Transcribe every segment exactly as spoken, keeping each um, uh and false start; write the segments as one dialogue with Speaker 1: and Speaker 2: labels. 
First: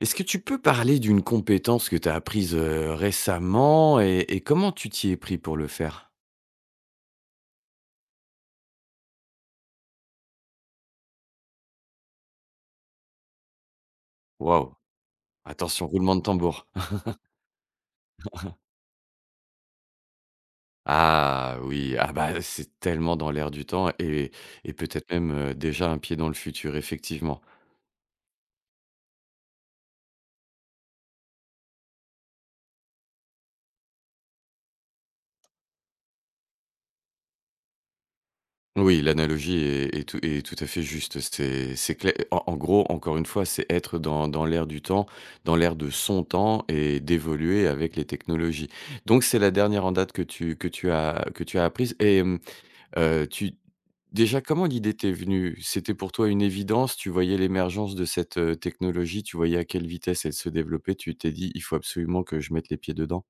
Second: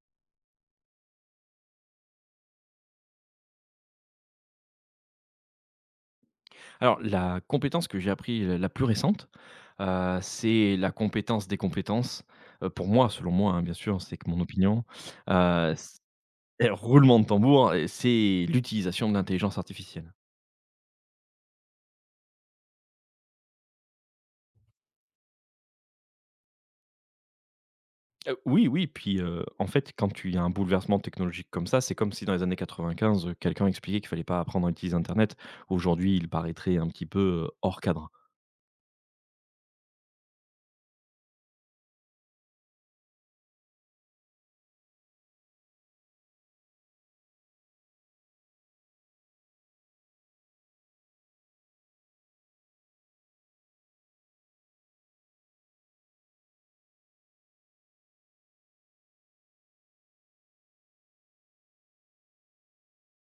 Speaker 1: Est-ce que tu peux parler d'une compétence que tu as apprise, heu, récemment et et comment tu t'y es pris pour le faire?
Speaker 2: Alors, la compétence que j'ai appris la la plus récente, heu, c'est la compétence des compétences. Heu, pour moi, selon moi, hein, bien sûr, c'est que mon
Speaker 1: Waouh!
Speaker 2: opinion, heu,
Speaker 1: Attention,
Speaker 2: c
Speaker 1: roulement de tambour.
Speaker 2: et roulement de tambour et c'est l'utilisation de l'intelligence artificielle.
Speaker 1: Ah oui, ah bah, c'est tellement dans l'air du temps et et peut-être même, heu, déjà un pied dans le futur, effectivement.
Speaker 2: Heu, oui, oui, puis, heu, en fait, quand tu il y a un bouleversement technologique comme ça, c'est comme si dans les années quatre-vingt-quinze, heu, quelqu'un expliquait qu'il fallait pas apprendre à utiliser internet. Aujourd'hui, il paraîtrait un petit peu, heu, hors cadre.
Speaker 1: Oui, l'analogie est est tout est tout à fait juste. C'est c'est clai en en gros, encore une fois, c'est être dans dans l'air du temps, dans l'air de son temps et d'évoluer avec les technologies. Donc c'est la dernière en date que tu que tu as que tu as apprise et mmh. Heu, tu Déjà, comment l'idée t'est venue? C'était pour toi une évidence? Tu voyais l'émergence de cette, heu, technologie? Tu voyais à quelle vitesse elle se développait? Tu t'es dit: «Il faut absolument que je mette les pieds dedans»?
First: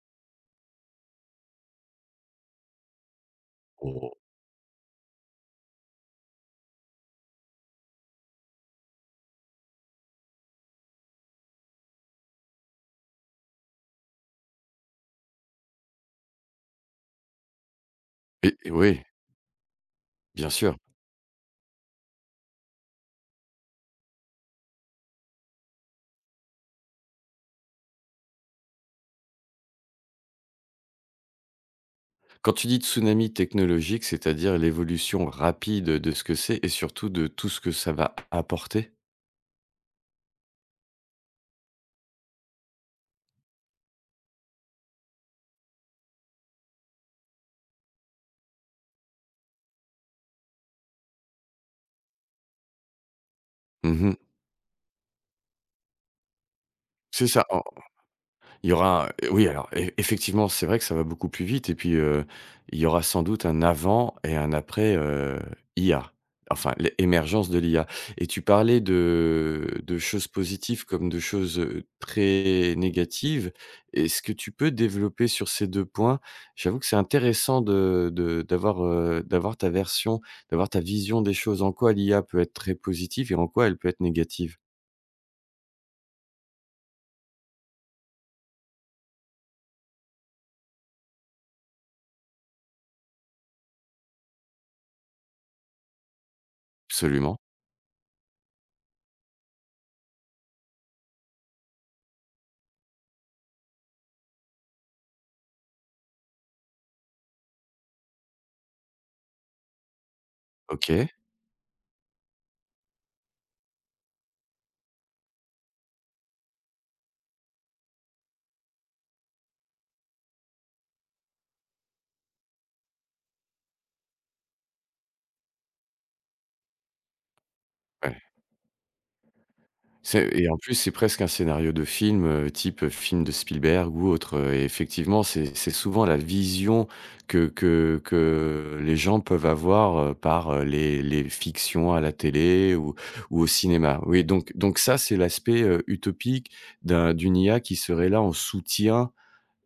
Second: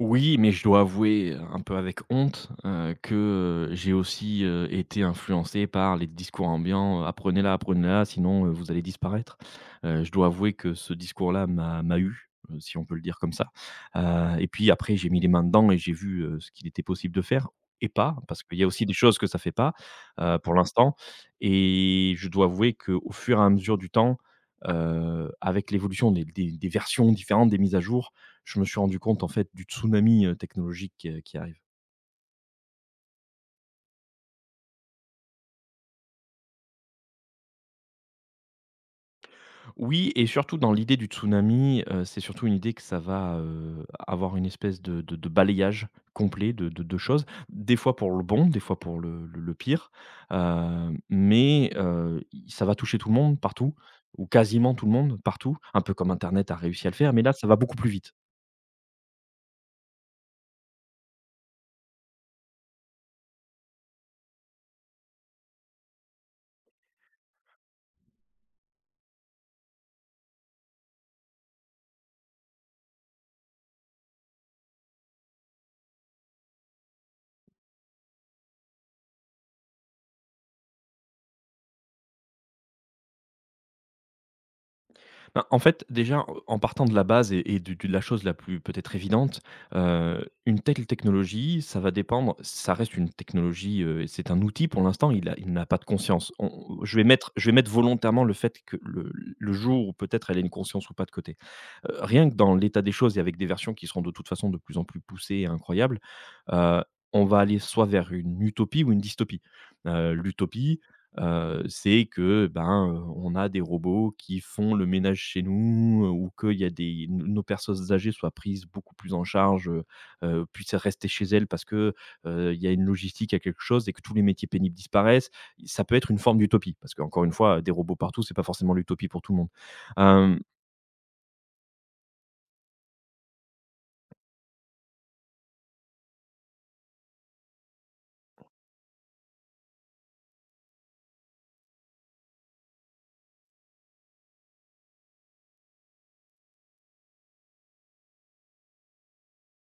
Speaker 2: Oui, mais je dois avouer, un peu avec honte, heu, que euh, j'ai
Speaker 1: Oh.
Speaker 2: aussi, heu, été influencé par les discours ambiants, heu : « Apprenez-la, apprenez-la, sinon, heu, vous allez disparaître ». Heu, je dois avouer que ce discours-là m'a m'a eu, heu, si on peut le dire comme ça. Heu et puis après, j'ai mis les mains dedans et j'ai vu, heu, ce qu'il était possible de faire et pas, parce
Speaker 1: Et
Speaker 2: qu'il y a
Speaker 1: et
Speaker 2: aussi des
Speaker 1: oui,
Speaker 2: choses que ça fait pas, heu,
Speaker 1: bien
Speaker 2: pour
Speaker 1: sûr.
Speaker 2: l'instant, et je dois avouer qu'au fur et à mesure du temps, heu, avec l'évolution des des des versions différentes, des mises à jour, je me suis rendu compte en fait du tsunami, heu, technologique qui, qui arrive.
Speaker 1: Quand tu dis tsunami technologique, c'est-à-dire l'évolution rapide de ce que c'est et surtout de tout ce que ça va apporter?
Speaker 2: Oui, et surtout dans l'idée du tsunami, heu, c'est surtout une idée que ça va, heu, avoir une espèce de de de balayage complet de de de choses. Des fois pour le bon, des fois pour le le le pire, heu, mais heu, i ça va toucher tout le monde, partout
Speaker 1: Mmh.
Speaker 2: ou quasiment tout le monde, partout, un peu comme internet a réussi à le faire, mais
Speaker 1: C'est
Speaker 2: là ça
Speaker 1: ça.
Speaker 2: va beaucoup plus vite.
Speaker 1: Il y aura euh, oui, alors e effectivement, c'est vrai que ça va beaucoup plus vite et puis, heu, il y aura sans doute un avant et un après, heu, I A. Enfin, l'émergence émergence de l'I A et tu parlais de de choses positives comme de choses, heu, très négatives. Est-ce que tu peux développer sur ces deux points? J'avoue que c'est intéressant de de d'avoir, heu, d'avoir ta version, d'avoir ta vision des choses. En quoi l'I A peut être très positive et en quoi elle peut être négative?
Speaker 2: Bah, en fait, déjà, en partant de la base et et du du de la chose la plus peut-être évidente, heu, une telle technologie, ça va dépendre ça reste une technologie, heu, c'est un outil pour l'instant, il a il n'a pas de conscience. On je vais mettre
Speaker 1: Absolument.
Speaker 2: je vais mettre volontairement le fait que le le jour où peut-être elle a une conscience ou pas de côté. Heu, rien que dans l'état des choses et avec des versions qui seront de toute façon de plus en plus poussées et incroyables, heu, on va aller soit vers une utopie ou une dystopie. Heu, l'utopie,
Speaker 1: OK.
Speaker 2: heu, c'est que, ben, heu, on a des robots qui font le ménage chez nous, heu, ou que il y a des nos nos personnes âgées soient prises beaucoup plus en charge, heu heu, puissent rester chez elles parce que, heu, il y a une logistique, il y a quelque chose et que tous les métiers pénibles disparaissent. Ça peut être une forme d'utopie parce qu'encore une fois, des robots
Speaker 1: Ouais.
Speaker 2: partout, c'est pas forcément l'utopie pour tout le monde.
Speaker 1: C'est
Speaker 2: Hem
Speaker 1: et en plus, c'est presque un scénario de film, heu, type film de Spielberg ou autre, heu et effectivement, c'est c'est souvent la vision que que que les gens peuvent avoir, heu, par, heu, les les fictions à la télé ou ou au cinéma. Oui, donc donc ça, c'est l'aspect, heu, utopique d'un d'une I A qui serait là en soutien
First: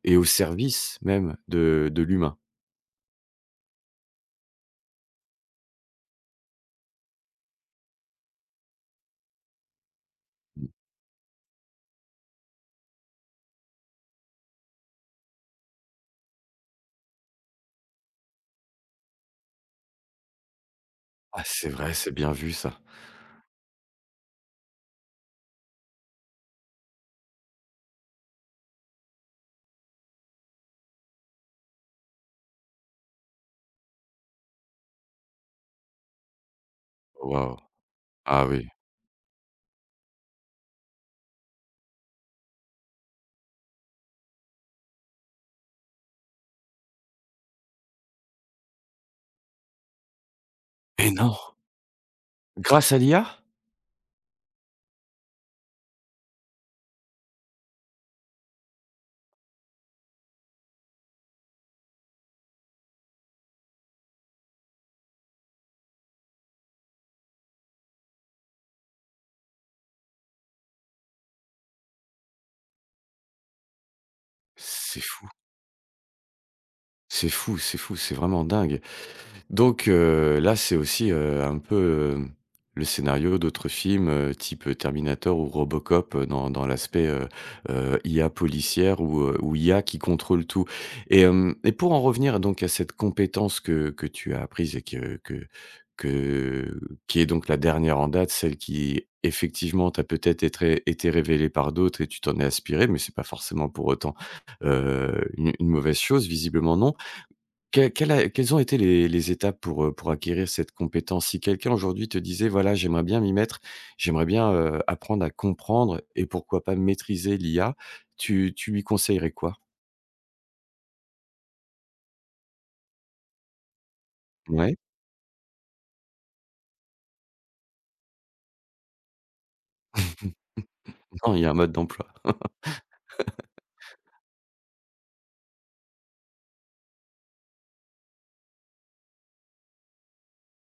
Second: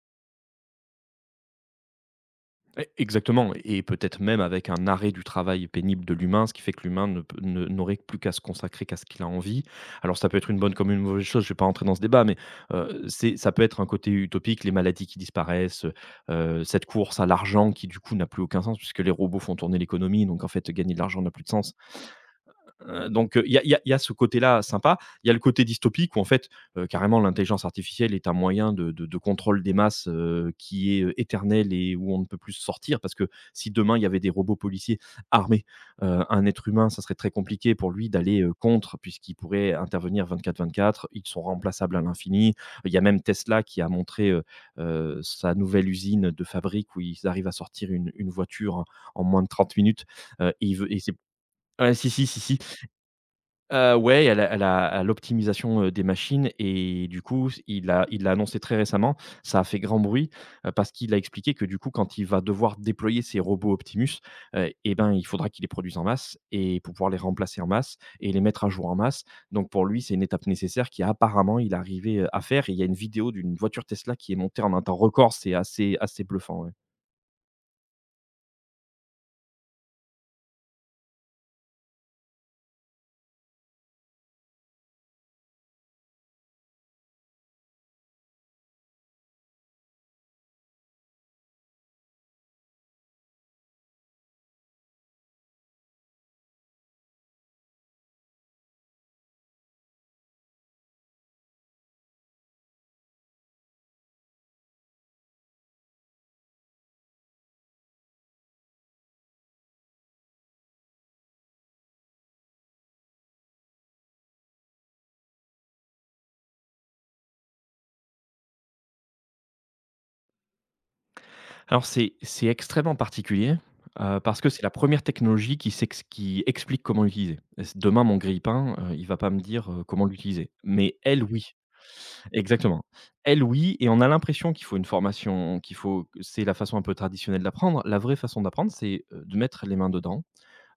Speaker 1: et au service même de de l'humain.
Speaker 2: Et exactement, et peut-être même avec un arrêt du travail pénible de l'humain, ce qui fait que l'humain ne peut ne n'aurait plus qu'à se consacrer qu'à ce qu'il a envie. Alors ça peut être une
Speaker 1: Mmh.
Speaker 2: bonne comme une mauvaise chose, je ne vais pas rentrer dans ce débat, mais heu, c'est ça peut être un côté utopique, les maladies qui disparaissent, heu cette course à l'argent qui, du coup, n'a plus aucun sens puisque les robots font tourner l'économie, donc en fait, gagner de l'argent n'a
Speaker 1: Ah,
Speaker 2: plus de
Speaker 1: c'est
Speaker 2: sens.
Speaker 1: vrai, c'est bien vu ça.
Speaker 2: Euh, donc il y, a- y a y a ce côté-là sympa. Il y a le côté dystopique où en fait euh, carrément l'intelligence artificielle est un moyen de, de- de contrôle des masses euh, qui est euh, éternel et où on ne peut plus sortir parce que si demain il y avait des robots policiers armés, euh, un être humain, ça serait très
Speaker 1: Waouh!
Speaker 2: compliqué pour lui d'aller
Speaker 1: Ah
Speaker 2: euh,
Speaker 1: oui.
Speaker 2: contre puisqu'il pourrait intervenir vingt-quatre sur vingt-quatre. Ils sont remplaçables à l'infini. Il y a même Tesla qui a montré euh, euh, sa nouvelle usine de fabrique où ils arrivent à sortir une, une voiture en, en moins de trente minutes. Euh, et il veut- et
Speaker 1: Mais
Speaker 2: c'est-
Speaker 1: non!
Speaker 2: Ouais, si, si, si, si.
Speaker 1: Grâce à l'I A?
Speaker 2: Heu, ouais, et à la à la à l'optimisation, heu, des machines et du coup, s il l'a il l'a annoncé très récemment. Ça a fait grand bruit, heu, parce qu'il a expliqué que du coup, quand il va devoir déployer ses robots Optimus, heu et ben, il faudra qu'il les produise en masse et pour pouvoir les remplacer en masse et les mettre à jour en masse. Donc pour lui, c'est une étape nécessaire qui apparemment il est arrivé, heu, à faire, et il y a une vidéo d'une voiture Tesla qui est montée en un temps
Speaker 1: C'est fou,
Speaker 2: record. C'est assez assez bluffant, ouais.
Speaker 1: c'est fou, c'est fou, c'est vraiment dingue. Donc heu, là, c'est aussi, heu, un peu, heu, le scénario d'autres films, heu, type, Terminator ou Robocop, heu, dans dans l'aspect, heu heu, I A policière ou heu, ou I A qui contrôle tout et hem et pour en revenir donc à cette compétence que que tu as apprise et que que que qui est donc la dernière en date, celle qui effectivement t'a peut-être été été révélée par d'autres et tu t'en es aspiré, mais c'est pas forcément pour autant, heu, une une mauvaise chose, visiblement non. Que quelle a quelles ont été les les étapes pour, heu, pour acquérir cette compétence? Si quelqu'un aujourd'hui te disait: «Voilà, j'aimerais bien m'y mettre, j'aimerais bien, heu, apprendre à comprendre et pourquoi pas maîtriser l'I A», tu tu lui conseillerais quoi?
Speaker 2: Alors c'est c'est extrêmement particulier, heu, parce que c'est la
Speaker 1: Ouais,
Speaker 2: première technologie qui s'ex qui explique comment l'utiliser. S Demain mon grille-pain, heu, il va pas me dire, heu, comment l'utiliser, mais elle
Speaker 1: non, il y a
Speaker 2: oui.
Speaker 1: un mode d'emploi.
Speaker 2: Exactement. Elle oui, et on a l'impression qu'il faut une formation, qu'il faut c'est la façon un peu traditionnelle d'apprendre. La vraie façon d'apprendre, c'est, heu, de mettre les mains dedans.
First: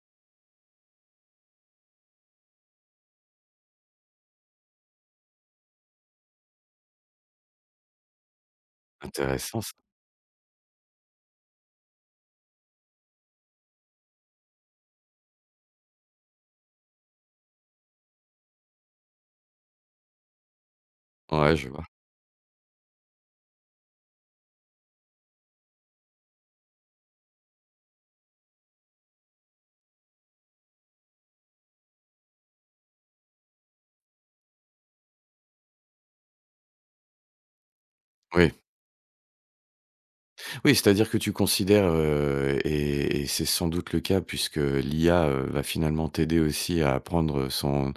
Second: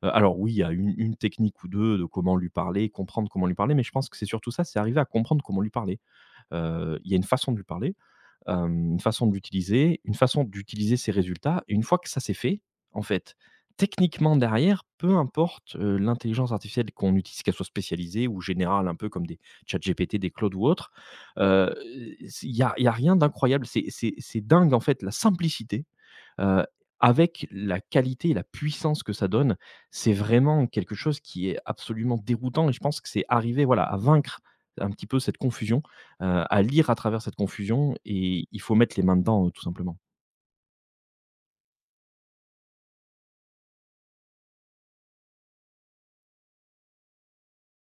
Speaker 2: Heu, alors oui, il y a une une technique ou deux de comment lui parler, comprendre comment lui parler, mais je pense que c'est surtout ça, c'est arriver à comprendre comment lui parler. Heu, il y a une façon de lui parler hem, une façon de
Speaker 1: Intéressant ça.
Speaker 2: l'utiliser, une façon d'utiliser ses résultats, et une fois que ça c'est fait, en fait, techniquement derrière, peu importe, heu, l'intelligence artificielle qu'on utilise, qu'elle soit spécialisée ou générale, un peu comme des ChatGPT, des Claude ou autres,
Speaker 1: Ouais, je vois.
Speaker 2: il y a il y a rien d'incroyable. C'est c'est c'est dingue en fait la simplicité Heu, avec la qualité et la puissance que ça donne, c'est vraiment quelque chose qui est absolument déroutant, et je pense que c'est arriver, voilà, à vaincre un petit peu cette confusion, heu, à lire à travers cette confusion, et
Speaker 1: Oui.
Speaker 2: il faut mettre les mains dedans, heu, tout simplement.
Speaker 1: Oui, c'est-à-dire que tu considères, heu et et c'est sans doute le cas puisque l'I A, heu, va finalement t'aider aussi à apprendre, son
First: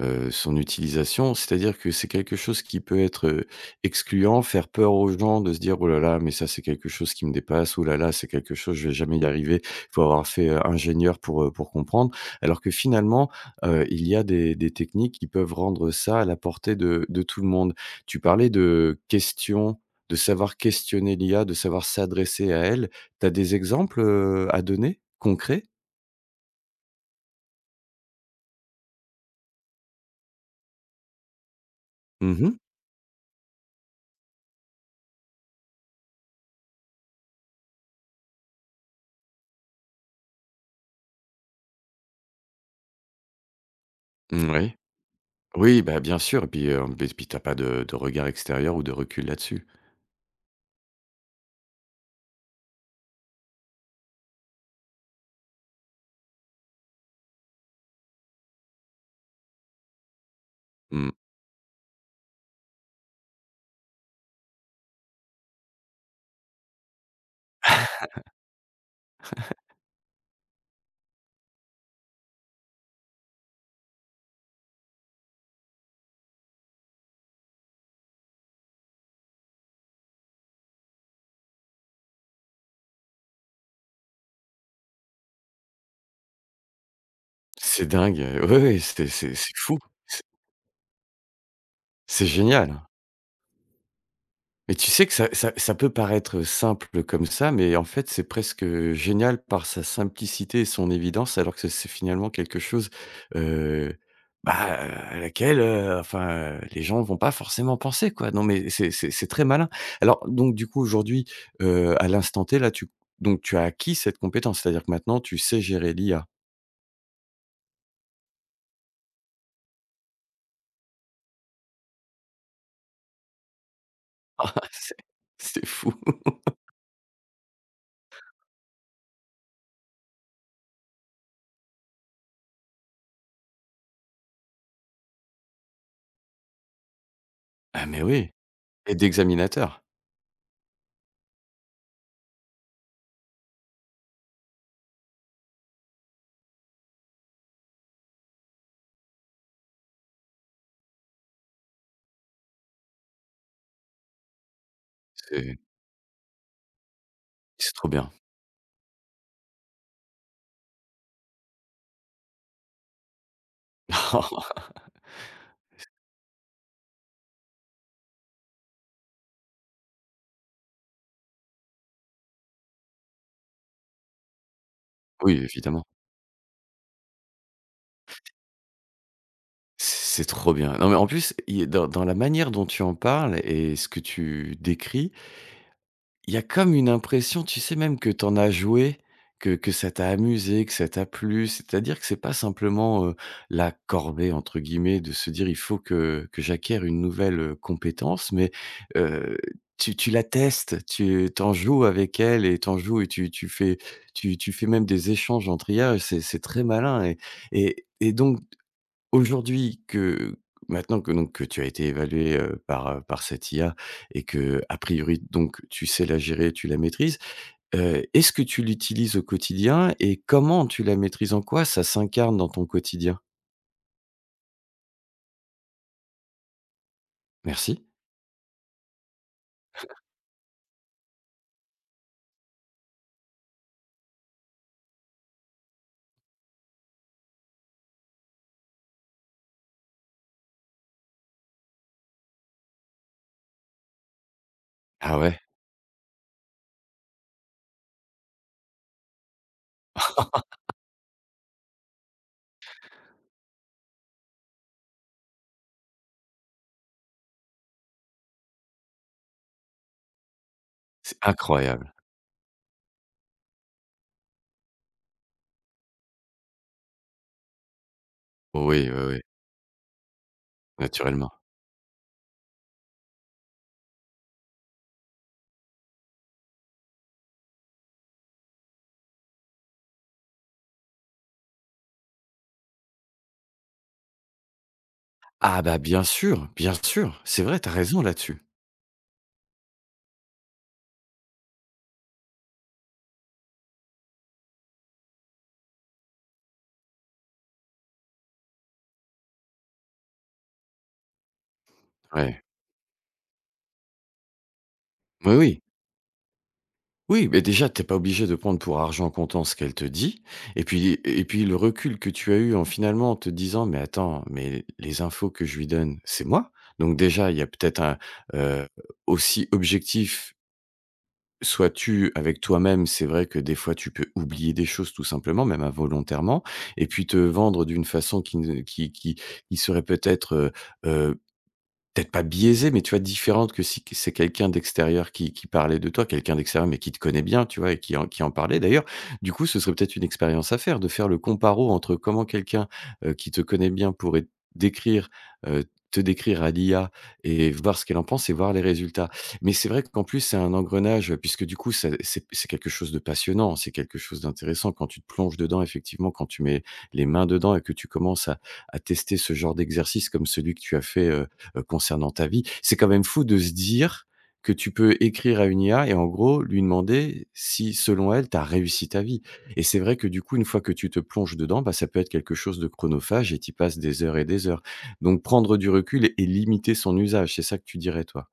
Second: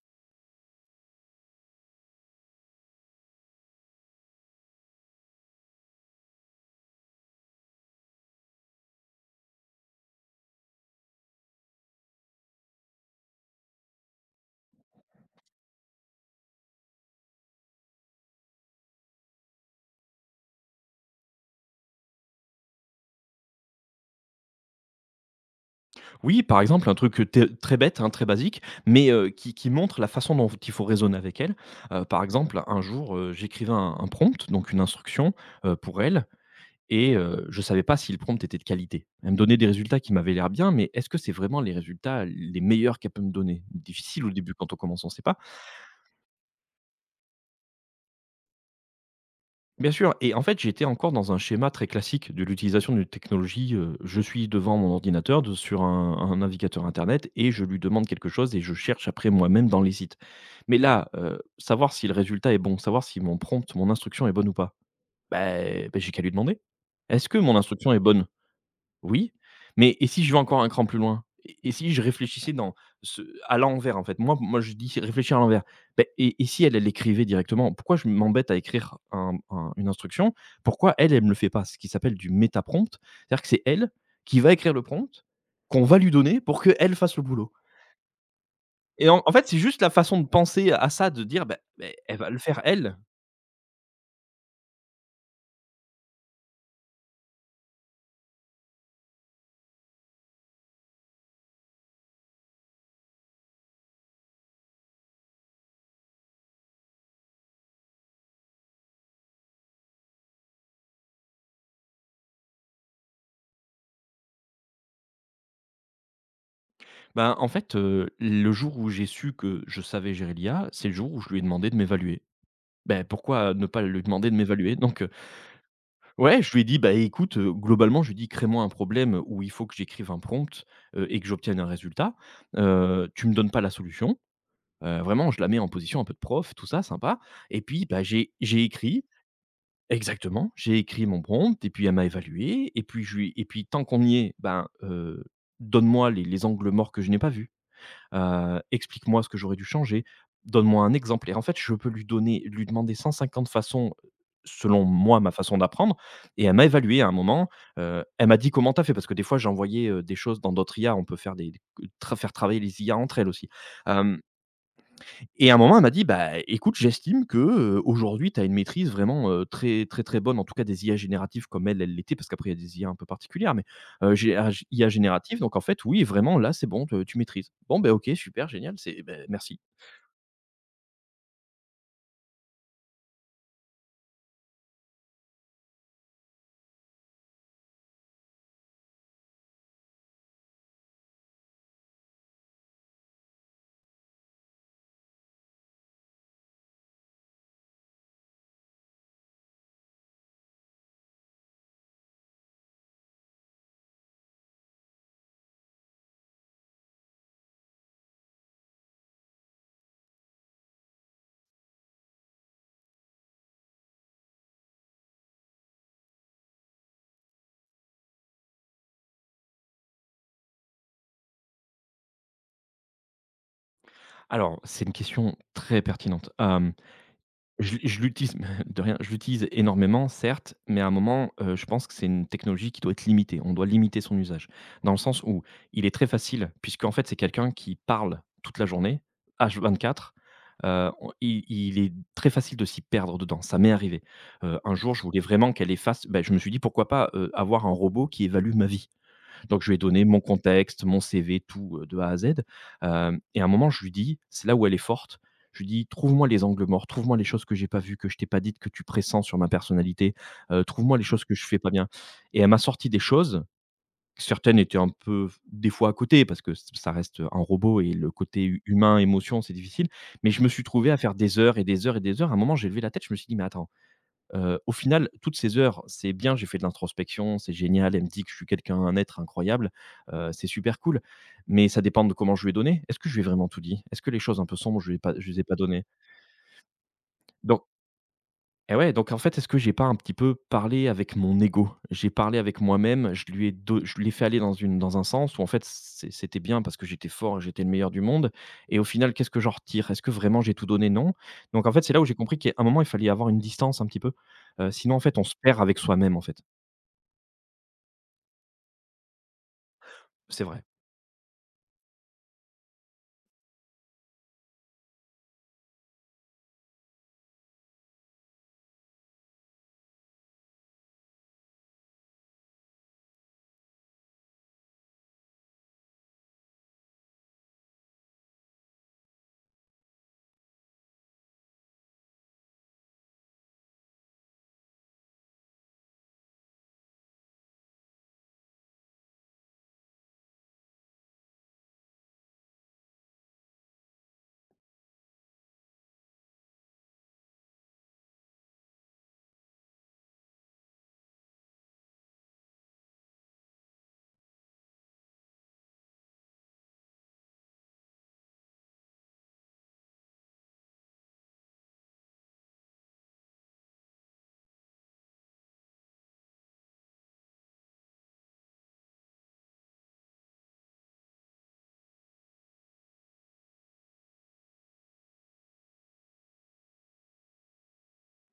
Speaker 1: heu, son utilisation. C'est-à-dire que c'est quelque chose qui peut être, heu, excluant, faire peur aux gens de se dire: «Oh là là, mais ça, c'est quelque chose qui me dépasse. Oh là là, c'est quelque chose, je vais jamais y arriver. Il Faut avoir fait, heu, ingénieur pour, heu, pour comprendre». Alors que finalement, heu, il y a des des techniques qui peuvent rendre ça à la portée de de tout le monde. Tu parlais de questions, de savoir questionner l'I A, de savoir s'adresser à elle. Tu as des exemples, heu, à donner, concrets?
Speaker 2: Oui, par exemple, un truc, heu, très bête, hein, très basique, mais heu, qui qui montre la façon dont il faut raisonner avec elle. Heu, par
Speaker 1: Mmh mh.
Speaker 2: exemple, un jour, heu, j'écrivais un un prompt, donc une instruction, heu, pour elle. Et heu, je ne savais pas si le prompt était de qualité. Elle me donnait des résultats qui m'avaient l'air bien, mais est-ce que c'est vraiment les résultats les meilleurs qu'elle peut me donner? Difficile au début quand on commence, on ne sait pas.
Speaker 1: Oui, bah, bien sûr et puis, heu, beh, puis t'as pas de de regard extérieur ou de recul là-dessus.
Speaker 2: Bien sûr, et en fait, j'étais encore dans un schéma très classique de l'utilisation d'une technologie, heu, je suis devant mon ordinateur de sur un un navigateur internet, et je lui demande quelque chose et je cherche après moi-même dans les sites. Mais là,
Speaker 1: Mmh.
Speaker 2: heu, savoir si le résultat est bon, savoir si mon prompt, mon instruction est bonne ou pas, ben, beh, j'ai qu'à lui demander. Est-ce que mon instruction est bonne? Oui, mais et si je vais encore un cran plus loin? Et et si je réfléchissais dans ce à l'envers, en fait? Moi moi, je dis : « Réfléchir à l'envers ». Beh et et si elle, elle l'écrivait directement? Pourquoi je m'embête à écrire un un une instruction? Pourquoi elle, elle me le fait pas? Ce qui s'appelle du méta-prompt. C'est-à-dire que c'est elle qui va écrire le prompt, qu'on va lui donner pour qu'elle fasse le boulot.
Speaker 1: C'est dingue. Oui, c'est
Speaker 2: Et en en
Speaker 1: c'est
Speaker 2: fait,
Speaker 1: c'est
Speaker 2: c'est
Speaker 1: fou.
Speaker 2: juste la façon
Speaker 1: C'est
Speaker 2: de penser à ça, de dire : « Beh beh, elle
Speaker 1: c'est
Speaker 2: va le faire,
Speaker 1: génial.
Speaker 2: elle ».
Speaker 1: Mais tu sais que ça ça ça peut paraître simple comme ça, mais en fait, c'est presque, heu, génial par sa simplicité et son évidence, alors que c'est finalement quelque chose, heu, bah, à laquelle, heu, enfin, heu, les gens vont pas forcément penser, quoi. Non, mais c'est c'est c'est très malin. Alors donc du coup, aujourd'hui, heu, à l'instant T, là, tu donc tu as acquis cette compétence, c'est-à-dire que maintenant tu sais gérer l'I A?
Speaker 2: Ben, en fait, heu, le jour où j'ai su que je savais gérer l'I A, c'est le jour où je lui ai demandé de m'évaluer. Ben pourquoi ne pas lui demander de
Speaker 1: Ah
Speaker 2: m'évaluer?
Speaker 1: c'est
Speaker 2: Donc, heu,
Speaker 1: c'est fou.
Speaker 2: ouais, je lui ai dit : « Bah, écoute, heu, globalement », je lui ai dit : « Crée-moi un problème où il faut que j'écrive un prompt, heu, et que j'obtienne un résultat. Heu, tu me donnes pas la solution ». Heu, vraiment, je la mets en position un peu de prof, tout ça, sympa. Et
Speaker 1: Ah
Speaker 2: puis, bah,
Speaker 1: mais oui
Speaker 2: j'ai j'ai
Speaker 1: et
Speaker 2: écrit
Speaker 1: d'examinateur.
Speaker 2: exactement, j'ai écrit mon prompt et puis elle m'a évalué. Et puis je lui et puis tant qu'on y est, ben, heu, donne-moi les les angles morts que je n'ai pas vus, heu, explique-moi ce que j'aurais dû changer, donne-moi un exemple. Et en fait, je peux lui donner lui demander cent cinquante façons, selon moi, ma façon
Speaker 1: C'est
Speaker 2: d'apprendre. Et elle m'a évalué à un moment,
Speaker 1: c'est trop
Speaker 2: heu,
Speaker 1: bien.
Speaker 2: elle m'a dit : « Comment t'as fait ? » parce que des fois, j'envoyais, heu, des choses dans d'autres I A, on peut faire des tra faire travailler les I A entre elles aussi, hem et à un moment, elle m'a dit : « Bah, écoute, j'estime que, heu, aujourd'hui, tu as une maîtrise vraiment, heu, très, très, très bonne », en tout cas des I A génératives comme elle, elle l'était, parce qu'après il y a des I A un peu particulières, mais, heu, gé a g I A
Speaker 1: Oui,
Speaker 2: générative. Donc en fait,
Speaker 1: évidemment.
Speaker 2: oui, vraiment, là, c'est bon, te tu maîtrises. Bon, ben OK, super, génial, c'est ben merci.
Speaker 1: C'est trop bien. Non, mais en plus, il dans dans la manière dont tu en parles et ce que tu décris, il y a comme une impression, tu sais même que tu en as joué, que que ça t'a amusé, que ça t'a plu. C'est-à-dire que c'est pas simplement, heu, «la corvée» entre guillemets de se dire: «Il faut que que j'acquière une nouvelle, heu, compétence» mais, heu, tu tu la testes, tu t'en joues avec elle et t'en joues et tu tu fais tu tu fais même des échanges entre I A, c'est c'est très malin et et et donc. Aujourd'hui que maintenant que donc que tu as été évalué heu, par, heu, par cette I A et que a priori donc tu sais la gérer, tu la maîtrises, heu, est-ce que tu l'utilises au quotidien et comment tu la maîtrises? En quoi ça s'incarne dans ton quotidien?
Speaker 2: Alors, c'est une question très pertinente. Hem, Je
Speaker 1: Merci.
Speaker 2: je l'utilise de rien, je l'utilise énormément certes, mais à un moment, heu, je pense que c'est une technologie qui doit être limitée. On doit limiter son usage. Dans le sens où il est très facile, puisqu'en fait, c'est quelqu'un qui parle toute la journée, H vingt-quatre, heu, on il il est très facile de s'y perdre dedans. Ça m'est arrivé. Heu, un jour, je
Speaker 1: Ah
Speaker 2: voulais
Speaker 1: ouais?
Speaker 2: vraiment qu'elle efface, bah, je me suis dit: «Pourquoi pas, heu, avoir un robot qui évalue ma vie?» Donc je lui ai donné mon contexte, mon C V, tout, heu, de A à Z, hem et à un moment, je lui dis, c'est là où elle est forte, je lui dis: «Trouve-moi les angles morts, trouve-moi les choses que j'ai pas vues, que je t'ai pas dites, que tu pressens sur ma personnalité, heu, trouve-moi les
Speaker 1: C'est
Speaker 2: choses que je fais pas bien»
Speaker 1: incroyable.
Speaker 2: et elle m'a sorti des choses, certaines étaient un peu des fois à côté parce que ç ça reste, un robot et le côté hu
Speaker 1: Oui, oui,
Speaker 2: humain,
Speaker 1: oui,
Speaker 2: émotion, c'est difficile, mais je me suis trouvé à faire
Speaker 1: naturellement.
Speaker 2: des heures et des heures et des heures. À un moment, j'ai levé la tête, je me suis dit: «Mais attends, Heu, au final, toutes ces heures, c'est bien, j'ai fait de l'introspection, c'est génial, elle me dit que je suis quelqu'un, un être incroyable, heu, c'est super cool, mais ça dépend de comment je lui ai donné. Est-ce que je lui ai vraiment tout dit? Est-ce que les choses un peu sombres, je lui ai pas je les ai pas
Speaker 1: Ah bah,
Speaker 2: données?
Speaker 1: bien sûr, bien sûr, c'est vrai,
Speaker 2: Donc
Speaker 1: t'as raison là-dessus.
Speaker 2: et ouais, donc en fait, est-ce que j'ai pas un petit peu parlé avec mon ego? J'ai parlé avec moi-même, je lui ai do je l'ai fait aller dans une dans un sens où en fait, c'est c'était bien parce que j'étais fort j'étais le meilleur du monde et au final, qu'est-ce que j'en retire? Est-ce que vraiment j'ai tout donné? Non. Donc en fait, c'est là où j'ai compris
Speaker 1: Ouais.
Speaker 2: qu'à un moment, il fallait avoir une distance un petit peu, heu, sinon en fait, on se
Speaker 1: Oui,
Speaker 2: perd
Speaker 1: oui.
Speaker 2: avec soi-même, en fait.
Speaker 1: Oui, mais déjà, t'es pas obligé de prendre pour argent comptant ce qu'elle te dit.
Speaker 2: C'est vrai.
Speaker 1: Et puis, et puis le recul que tu as eu en finalement te disant, mais attends, mais les infos que je lui donne, c'est moi. Donc déjà, il y a peut-être un euh, aussi objectif sois-tu avec toi-même. C'est vrai que des fois, tu peux oublier des choses tout simplement, même involontairement, et puis te vendre d'une façon qui, ne- qui, qui, qui serait peut-être euh, euh, peut-être pas biaisée, mais tu vois, différente que si c'est quelqu'un d'extérieur qui qui parlait de toi, quelqu'un d'extérieur, mais qui te connaît bien, tu vois? Et qui en qui en parlait d'ailleurs. Du coup, ce serait peut-être une expérience à faire, de faire le comparo entre comment quelqu'un, heu, qui te connaît bien pourrait décrire, heu, te décrire à l'I A et voir ce qu'elle en pense et voir les résultats. Mais c'est vrai qu'en plus, c'est un engrenage, puisque du coup, ça c'est c'est quelque chose de passionnant, c'est quelque chose d'intéressant quand tu te plonges dedans, effectivement, quand tu mets les mains dedans et que tu commences à à tester ce genre d'exercice comme celui que tu as fait, euh, heu, concernant ta vie. C'est quand même fou de se dire que tu peux écrire à une I A et en gros lui demander si, selon elle, tu as réussi ta vie et c'est vrai que du coup, une fois que tu te plonges dedans, bah, ça peut être quelque chose de chronophage et tu passes des heures et des heures. Donc prendre du recul et et limiter son usage, c'est ça que tu dirais, toi?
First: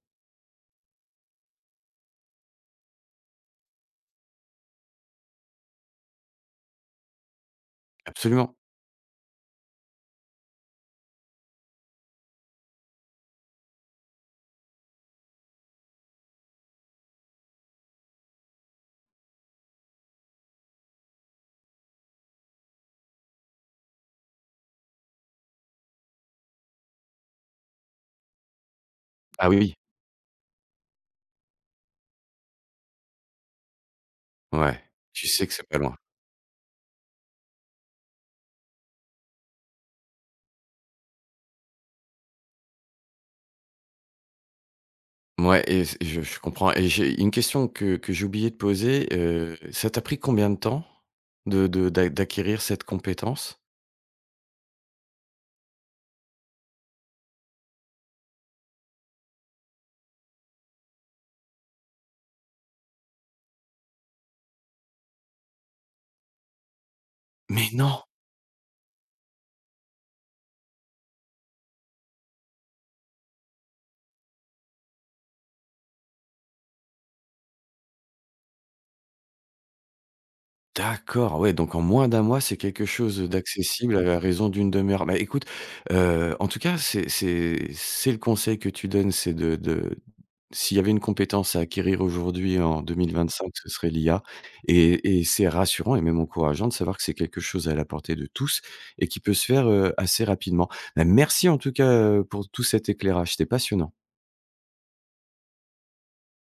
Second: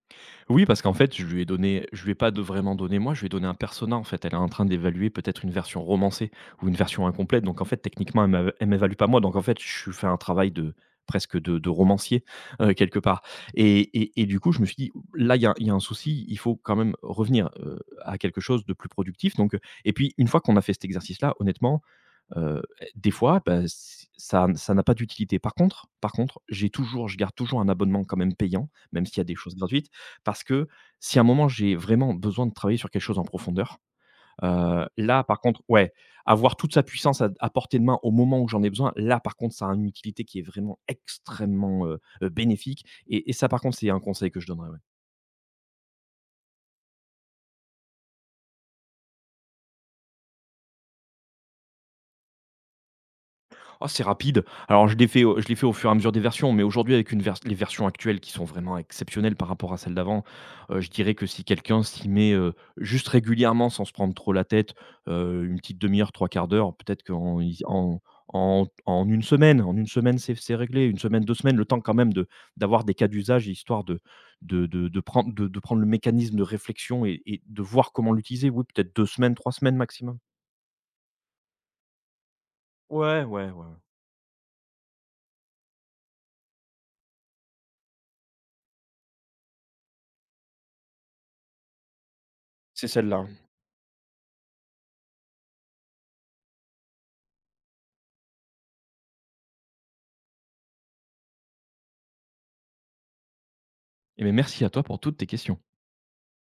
Speaker 2: Oui, parce qu'en fait, je lui ai donné je lui ai pas de vraiment donné moi, je lui ai donné un persona, en fait. Elle est en train d'évaluer peut-être une version romancée ou une version incomplète. Donc en fait, techniquement, elle m'éva
Speaker 1: Absolument.
Speaker 2: elle m'évalue pas moi. Donc en fait, je fais un travail de presque de de romancier, heu, quelque part et et et du coup, je me suis dit: «Là, il y a il y a un souci, il faut quand même revenir, heu, à quelque chose de plus productif». Donc et puis une fois qu'on a fait cet exercice-là, honnêtement. Heu, des fois, bah, c ça ça n'a pas d'utilité. Par contre par contre, j'ai toujours je garde toujours un abonnement quand même payant, même s'il y a des
Speaker 1: Ah
Speaker 2: choses
Speaker 1: oui, oui.
Speaker 2: gratuites, parce que si à un moment j'ai vraiment besoin de travailler sur quelque chose en profondeur,
Speaker 1: Ouais,
Speaker 2: heu, là
Speaker 1: tu
Speaker 2: par
Speaker 1: sais que
Speaker 2: contre
Speaker 1: c'est pas
Speaker 2: ouais,
Speaker 1: loin.
Speaker 2: avoir toute sa puissance à à portée de main au moment où j'en ai besoin, là par contre ça a une utilité qui est vraiment extrêmement, heu heu, bénéfique et et ça par contre c'est un conseil que je donnerais, ouais.
Speaker 1: Ouais, et c je je comprends et j'ai une question que que j'ai oublié de poser, heu, ça t'a pris combien de temps de de d'a d'acquérir cette compétence?
Speaker 2: Oh, c'est rapide. Alors, je l'ai fait au je l'ai fait au fur et à mesure des versions, mais aujourd'hui, avec une vers les versions actuelles qui sont vraiment exceptionnelles par rapport à celles d'avant, heu, je dirais que si quelqu'un s'y met, heu, juste régulièrement sans se prendre trop la tête, heu, une petite demi heure, trois quarts d'heure, peut-être qu'en i
Speaker 1: Mais
Speaker 2: en
Speaker 1: non!
Speaker 2: en en une semaine en une semaine, c'est c'est réglé. Une semaine, deux semaines, le temps quand même de d'avoir des cas d'usage, histoire de de de de prendre de de prendre le mécanisme de réflexion et et de voir comment l'utiliser. Oui, peut-être deux semaines, trois semaines maximum.
Speaker 1: D'accord, ouais, donc en moins d'un mois, c'est quelque chose,
Speaker 2: Ouais, ouais, ouais, ouais.
Speaker 1: d'accessible à la raison d'une demi-heure. Bah, écoute, heu, en tout cas, c'est c'est c'est le conseil que tu donnes, c'est de de s'il y avait une compétence à acquérir aujourd'hui en
Speaker 2: C'est celle-là.
Speaker 1: deux mille vingt-cinq, ce serait l'I A et et c'est rassurant et même encourageant de savoir que c'est quelque chose à la portée de tous et qui peut se faire, heu, assez rapidement. Bah, merci en tout cas, heu, pour tout cet éclairage, c'était passionnant.
Speaker 2: Eh bien, merci à toi pour toutes tes questions.